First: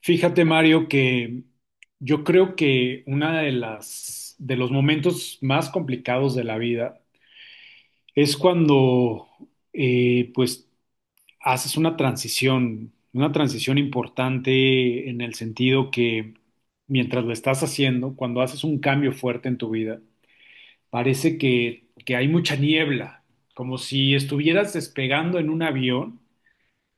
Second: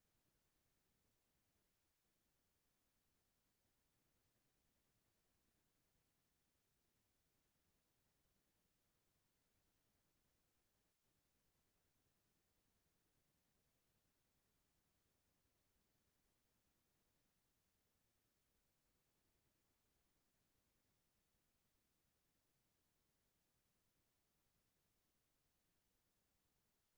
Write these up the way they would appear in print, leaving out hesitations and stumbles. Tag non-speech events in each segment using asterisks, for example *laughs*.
Fíjate, Mario, que yo creo que una de las de los momentos más complicados de la vida es cuando pues haces una transición importante en el sentido que mientras lo estás haciendo, cuando haces un cambio fuerte en tu vida, parece que hay mucha niebla, como si estuvieras despegando en un avión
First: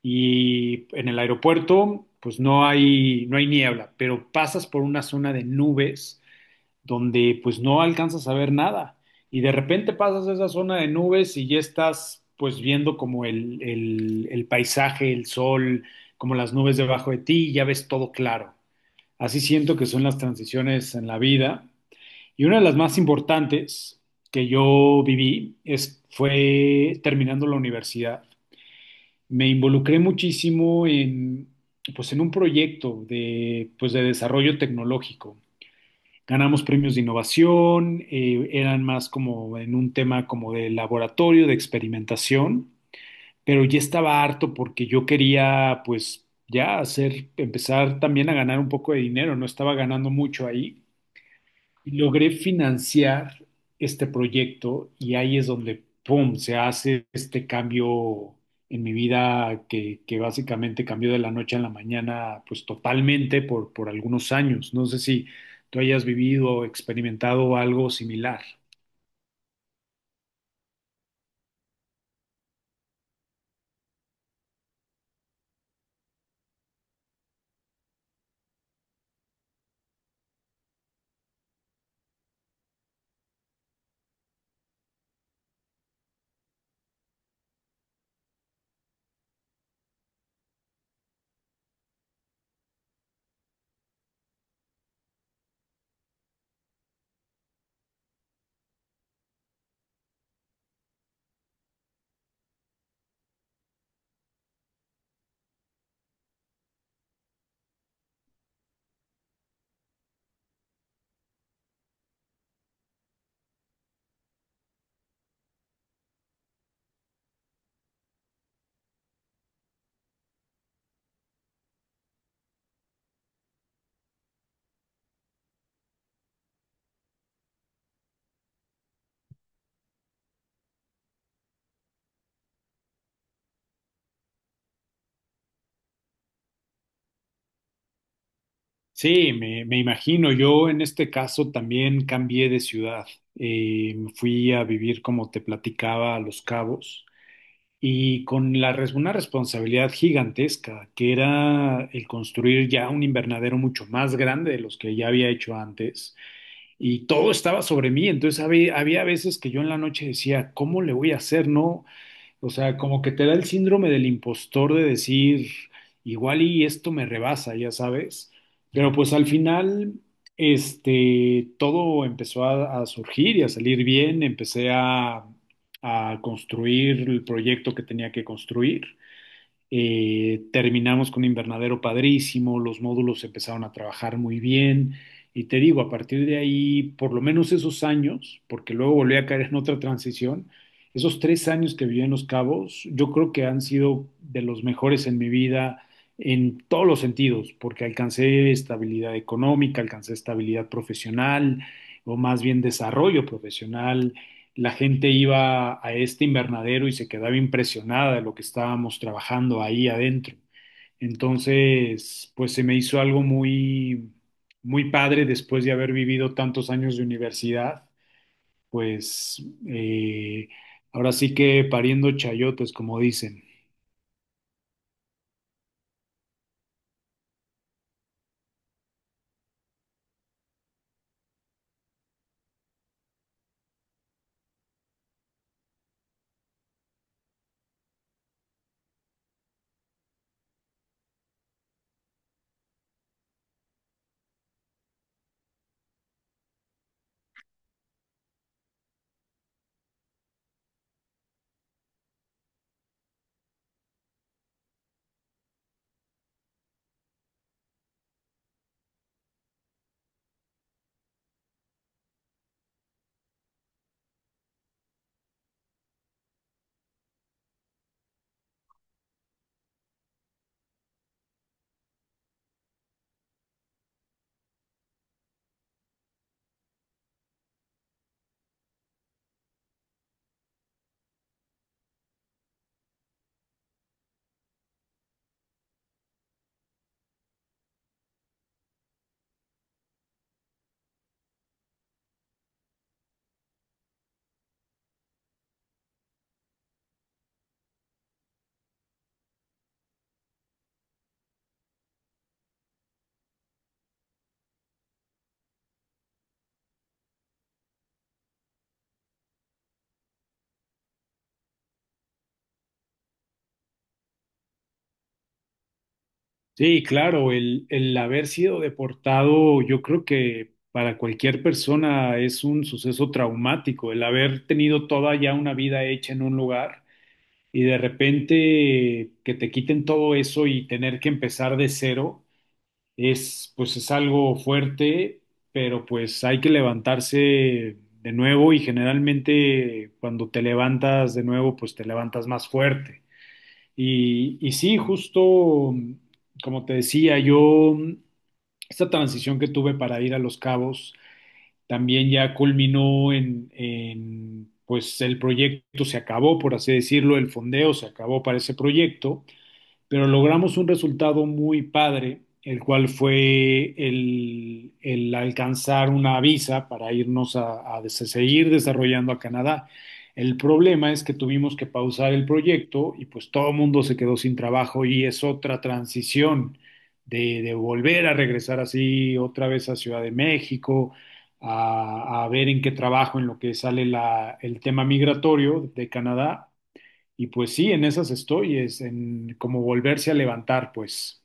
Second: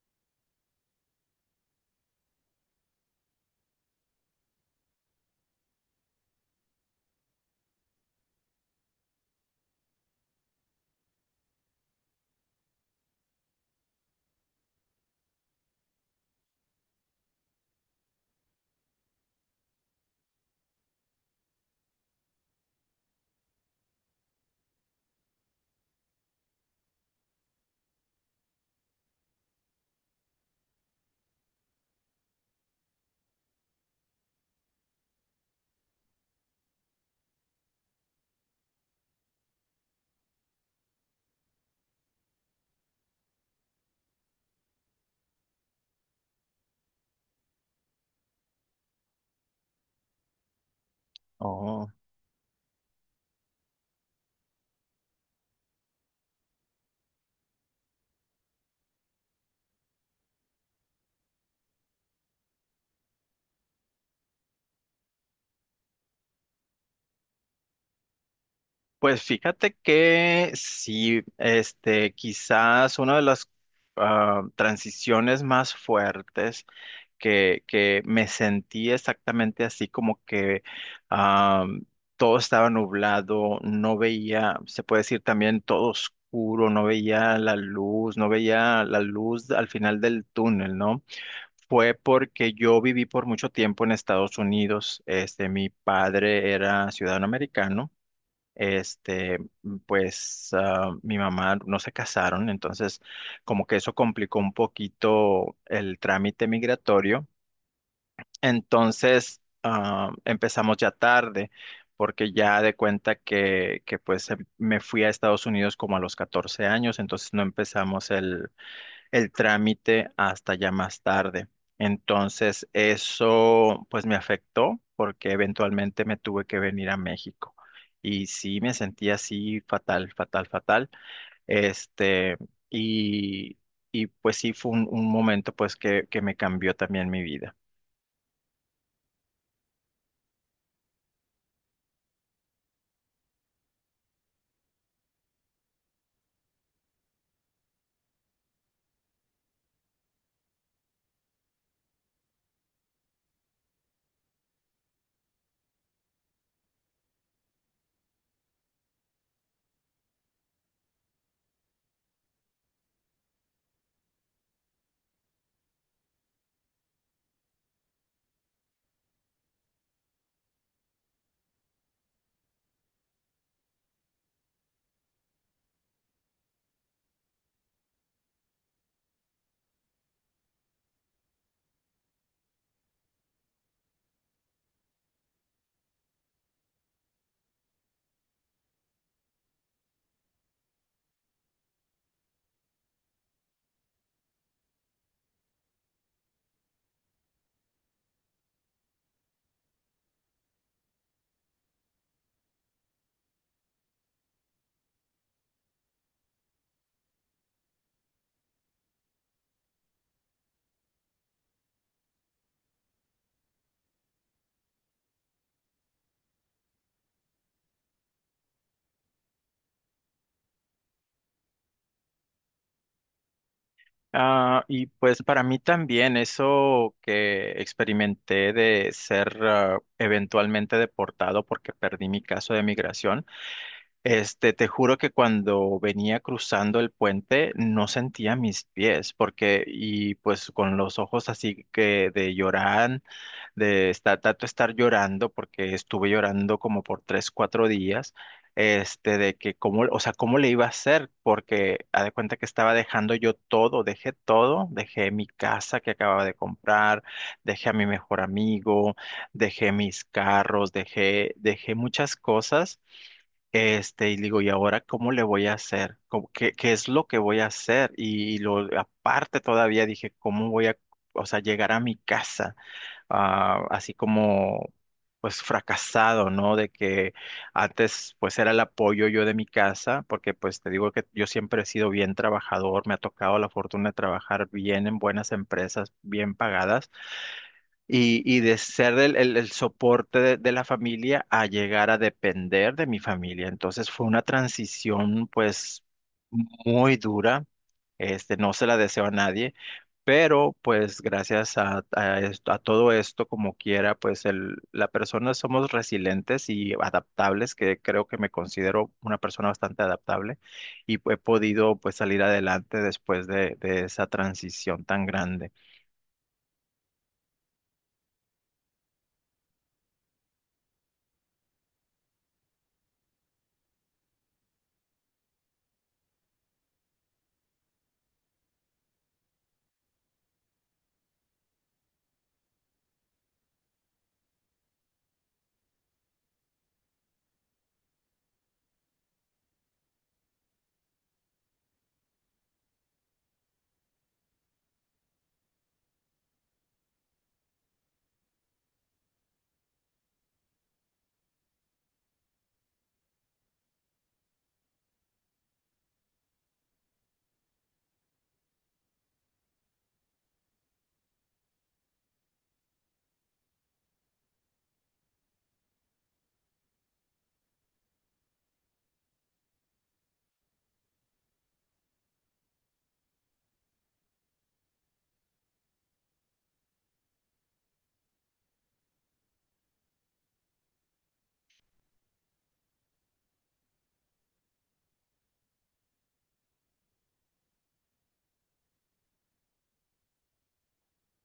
y en el aeropuerto pues no hay niebla, pero pasas por una zona de nubes donde pues no alcanzas a ver nada, y de repente pasas a esa zona de nubes y ya estás pues viendo como el paisaje, el sol, como las nubes debajo de ti, y ya ves todo claro. Así siento que son las transiciones en la vida, y una de las más importantes que yo viví fue terminando la universidad. Me involucré muchísimo pues en un proyecto pues de desarrollo tecnológico. Ganamos premios de innovación. Eran más como en un tema como de laboratorio, de experimentación, pero ya estaba harto porque yo quería, pues, ya empezar también a ganar un poco de dinero. No estaba ganando mucho ahí. Oh, Y logré financiar este proyecto, y ahí es donde, ¡pum!, se hace este cambio en mi vida que básicamente cambió de la noche a la mañana, pues totalmente por algunos años. No sé si tú hayas vivido o experimentado algo similar. pues fíjate que sí, quizás una de las transiciones más fuertes que me sentí exactamente así, como que ah, todo estaba nublado, no veía, se puede decir también todo oscuro, no veía la luz, no veía la luz al final del túnel, ¿no? Fue porque yo viví por mucho tiempo en Estados Unidos. Este, mi padre era ciudadano americano. Este, pues mi mamá no se casaron, entonces como que eso complicó un poquito el trámite migratorio. Entonces empezamos ya tarde, porque ya de cuenta que pues me fui a Estados Unidos como a los 14 años, entonces no empezamos el trámite hasta ya más tarde. Entonces, eso pues me afectó porque eventualmente me tuve que venir a México. Y sí, me sentí así fatal, fatal, fatal. Este, y, y pues sí fue un momento pues que me cambió también mi vida. Sí, me imagino. Yo en este caso también cambié de ciudad. Fui a vivir, como te platicaba, a Los Cabos. Y una responsabilidad gigantesca, que era el construir ya un invernadero mucho más grande de los que ya había hecho antes, y todo estaba sobre mí. Entonces había veces que yo en la noche decía, ¿cómo le voy a hacer? No, o sea, como que te da el síndrome del impostor de decir, igual y esto me rebasa, ya sabes. Pero pues al final, este, todo empezó a surgir y a salir bien. Empecé a construir el proyecto que tenía que construir. Terminamos con un invernadero padrísimo, los módulos empezaron a trabajar muy bien. Y te digo, a partir de ahí, por lo menos esos años, porque luego volví a caer en otra transición, esos 3 años que viví en Los Cabos, yo creo que han sido de los mejores en mi vida en todos los sentidos, porque alcancé estabilidad económica, alcancé estabilidad profesional, o más bien desarrollo profesional. La gente iba a este invernadero y se quedaba impresionada de lo que estábamos trabajando ahí adentro. Entonces, pues se me hizo algo muy, muy padre después de haber vivido tantos años de universidad. Pues ahora sí que pariendo chayotes, como dicen. Y pues para mí también eso que experimenté de ser eventualmente deportado porque perdí mi caso de migración, te juro que cuando venía cruzando el puente no sentía mis pies porque pues con los ojos así que de llorar, de estar, tanto estar llorando porque estuve llorando como por 3, 4 días de que cómo, o sea, cómo le iba a hacer, porque haz de cuenta que estaba dejando yo todo, dejé mi casa que acababa de comprar, dejé a mi mejor amigo, dejé mis carros, dejé, dejé muchas cosas, y digo, ¿y ahora cómo le voy a hacer? ¿Qué es lo que voy a hacer? Y, aparte todavía dije, ¿cómo voy a, o sea, llegar a mi casa? Así como pues fracasado, ¿no? De que antes pues era el apoyo yo de mi casa, porque pues te digo que yo siempre he sido bien trabajador, me ha tocado la fortuna de trabajar bien en buenas empresas, bien pagadas, y de ser el, el soporte de la familia a llegar a depender de mi familia. Entonces fue una transición pues muy dura, no se la deseo a nadie pero pues gracias a todo esto, como quiera, pues el, la persona somos resilientes y adaptables, que creo que me considero una persona bastante adaptable y he podido pues salir adelante después de esa transición tan grande. Sí, claro, el haber sido deportado, yo creo que para cualquier persona es un suceso traumático; el haber tenido toda ya una vida hecha en un lugar y de repente que te quiten todo eso y tener que empezar de cero es pues es algo fuerte, pero pues hay que levantarse de nuevo, y generalmente cuando te levantas de nuevo pues te levantas más fuerte. Y sí, justo como te decía, yo, esta transición que tuve para ir a Los Cabos también ya culminó pues el proyecto se acabó, por así decirlo, el fondeo se acabó para ese proyecto, pero logramos un resultado muy padre, el cual fue el alcanzar una visa para irnos a seguir desarrollando a Canadá. El problema es que tuvimos que pausar el proyecto y pues todo el mundo se quedó sin trabajo, y es otra transición de volver a regresar así otra vez a Ciudad de México, a ver en qué trabajo en lo que sale el tema migratorio de Canadá, y pues sí, en esas estoy, es en como volverse a levantar, pues.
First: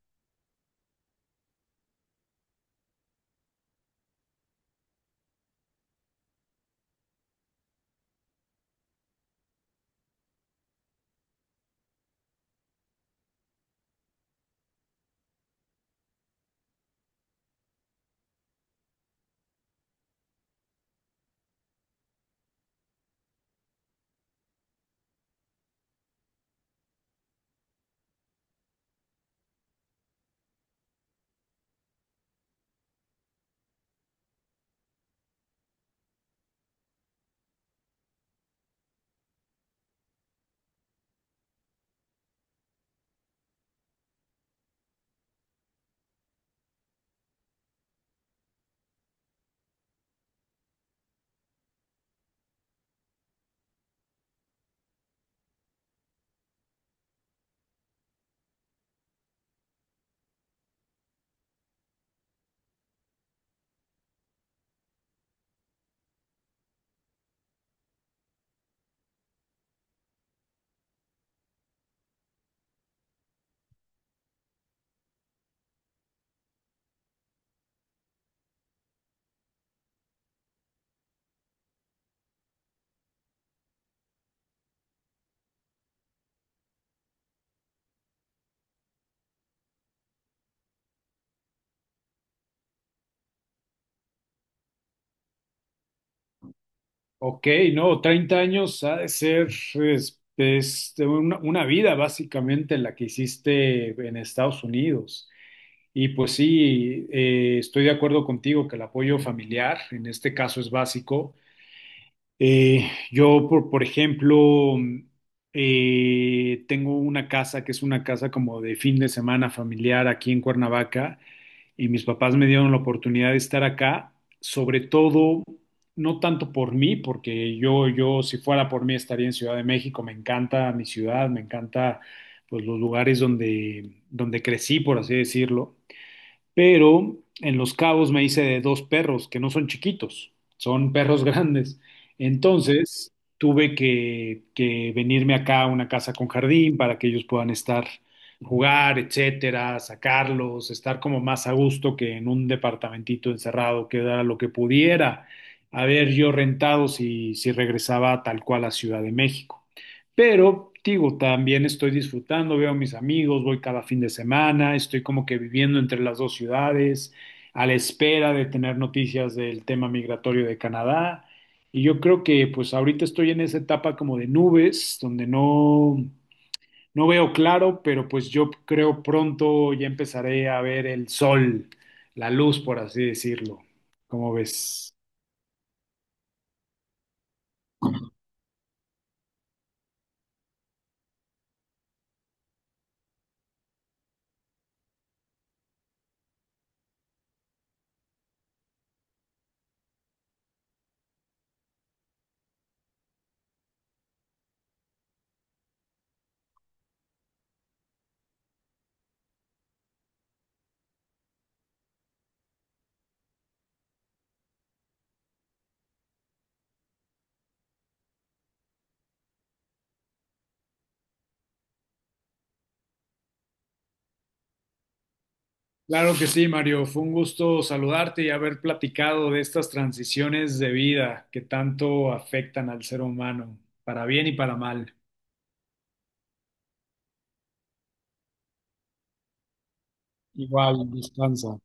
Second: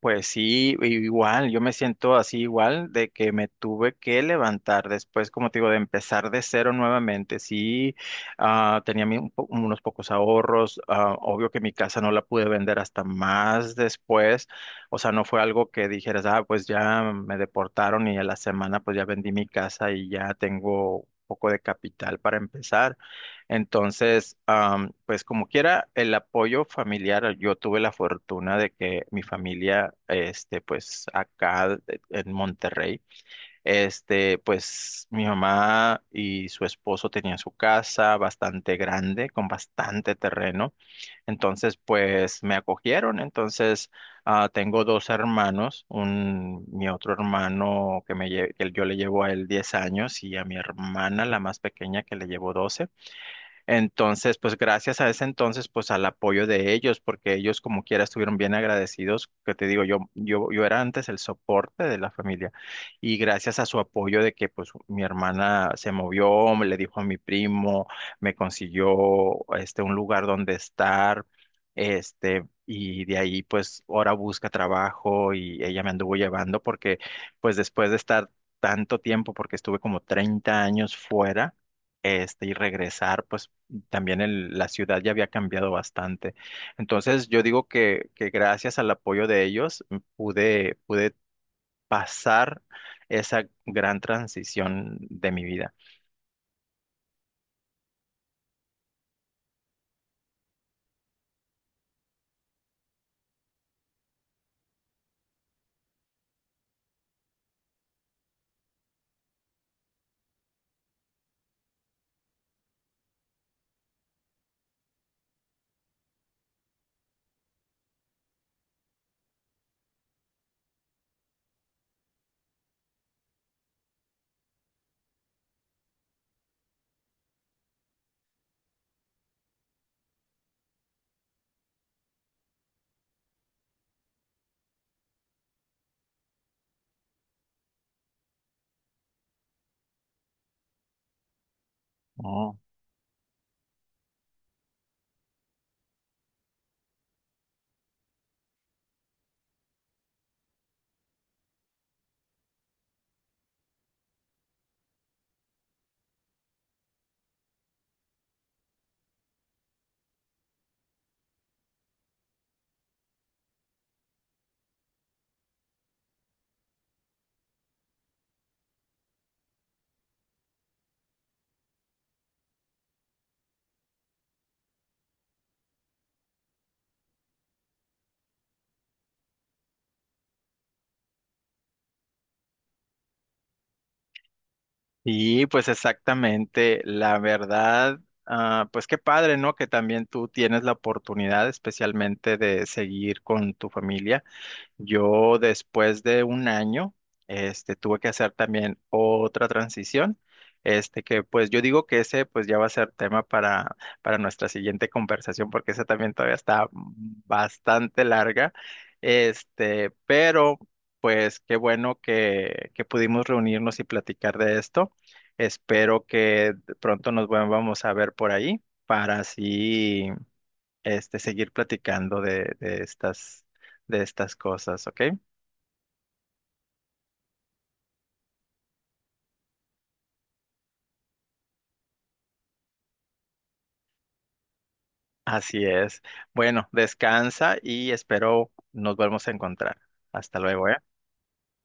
Pues sí, igual, yo me siento así igual de que me tuve que levantar después, como te digo, de empezar de cero nuevamente. Sí, tenía unos pocos ahorros, obvio que mi casa no la pude vender hasta más después, o sea, no fue algo que dijeras, pues ya me deportaron y a la semana pues ya vendí mi casa y ya tengo un poco de capital para empezar. Entonces, pues como quiera, el apoyo familiar, yo tuve la fortuna de que mi familia, pues acá en Monterrey, pues mi mamá y su esposo tenían su casa bastante grande, con bastante terreno. Entonces, pues me acogieron. Entonces, tengo dos hermanos, mi otro hermano que yo le llevo a él 10 años y a mi hermana, la más pequeña, que le llevo 12. Entonces, pues gracias a ese entonces, pues al apoyo de ellos, porque ellos como quiera estuvieron bien agradecidos, que te digo, yo era antes el soporte de la familia y gracias a su apoyo de que pues mi hermana se movió, me le dijo a mi primo, me consiguió un lugar donde estar, y de ahí pues ahora busca trabajo y ella me anduvo llevando porque pues después de estar tanto tiempo, porque estuve como 30 años fuera, y regresar, pues también la ciudad ya había cambiado bastante. Entonces yo digo que gracias al apoyo de ellos pude pasar esa gran transición de mi vida. Ok, no, 30 años ha de ser, es una vida básicamente la que hiciste en Estados Unidos. Y pues sí, estoy de acuerdo contigo que el apoyo familiar en este caso es básico. Yo, por ejemplo, tengo una casa que es una casa como de fin de semana familiar aquí en Cuernavaca, y mis papás me dieron la oportunidad de estar acá, sobre todo no tanto por mí, porque yo si fuera por mí estaría en Ciudad de México. Me encanta mi ciudad, me encanta pues los lugares donde crecí, por así decirlo, pero en Los Cabos me hice de dos perros que no son chiquitos, son perros *laughs* grandes. Oh. Entonces tuve que venirme acá a una casa con jardín para que ellos puedan estar, jugar, etcétera, sacarlos, estar como más a gusto que en un departamentito encerrado, que era lo que pudiera haber yo rentado si regresaba tal cual a Ciudad de México. Pero, digo, también estoy disfrutando, veo a mis amigos, voy cada fin de semana, estoy como que viviendo entre las dos ciudades, a la espera de tener noticias del tema migratorio de Canadá. Y yo creo que pues ahorita estoy en esa etapa como de nubes, donde no veo claro, pero pues yo creo pronto ya empezaré a ver el sol, la luz, por así decirlo. ¿Cómo ves? Y pues exactamente, la verdad, pues qué padre, ¿no? Que también tú tienes la oportunidad especialmente de seguir con tu familia. Yo después de un año, tuve que hacer también otra transición, que pues yo digo que ese pues ya va a ser tema para, nuestra siguiente conversación, porque esa también todavía está bastante larga, pero pues qué bueno que pudimos reunirnos y platicar de esto. Espero que pronto nos volvamos a ver por ahí para así seguir platicando de estas cosas, ¿ok? Claro que sí, Mario. Fue un gusto saludarte y haber platicado de estas transiciones de vida que tanto afectan al ser humano, para bien y para mal. Así es. Bueno, descansa y espero nos volvamos a encontrar. Hasta luego, ¿eh? Igual, descansa.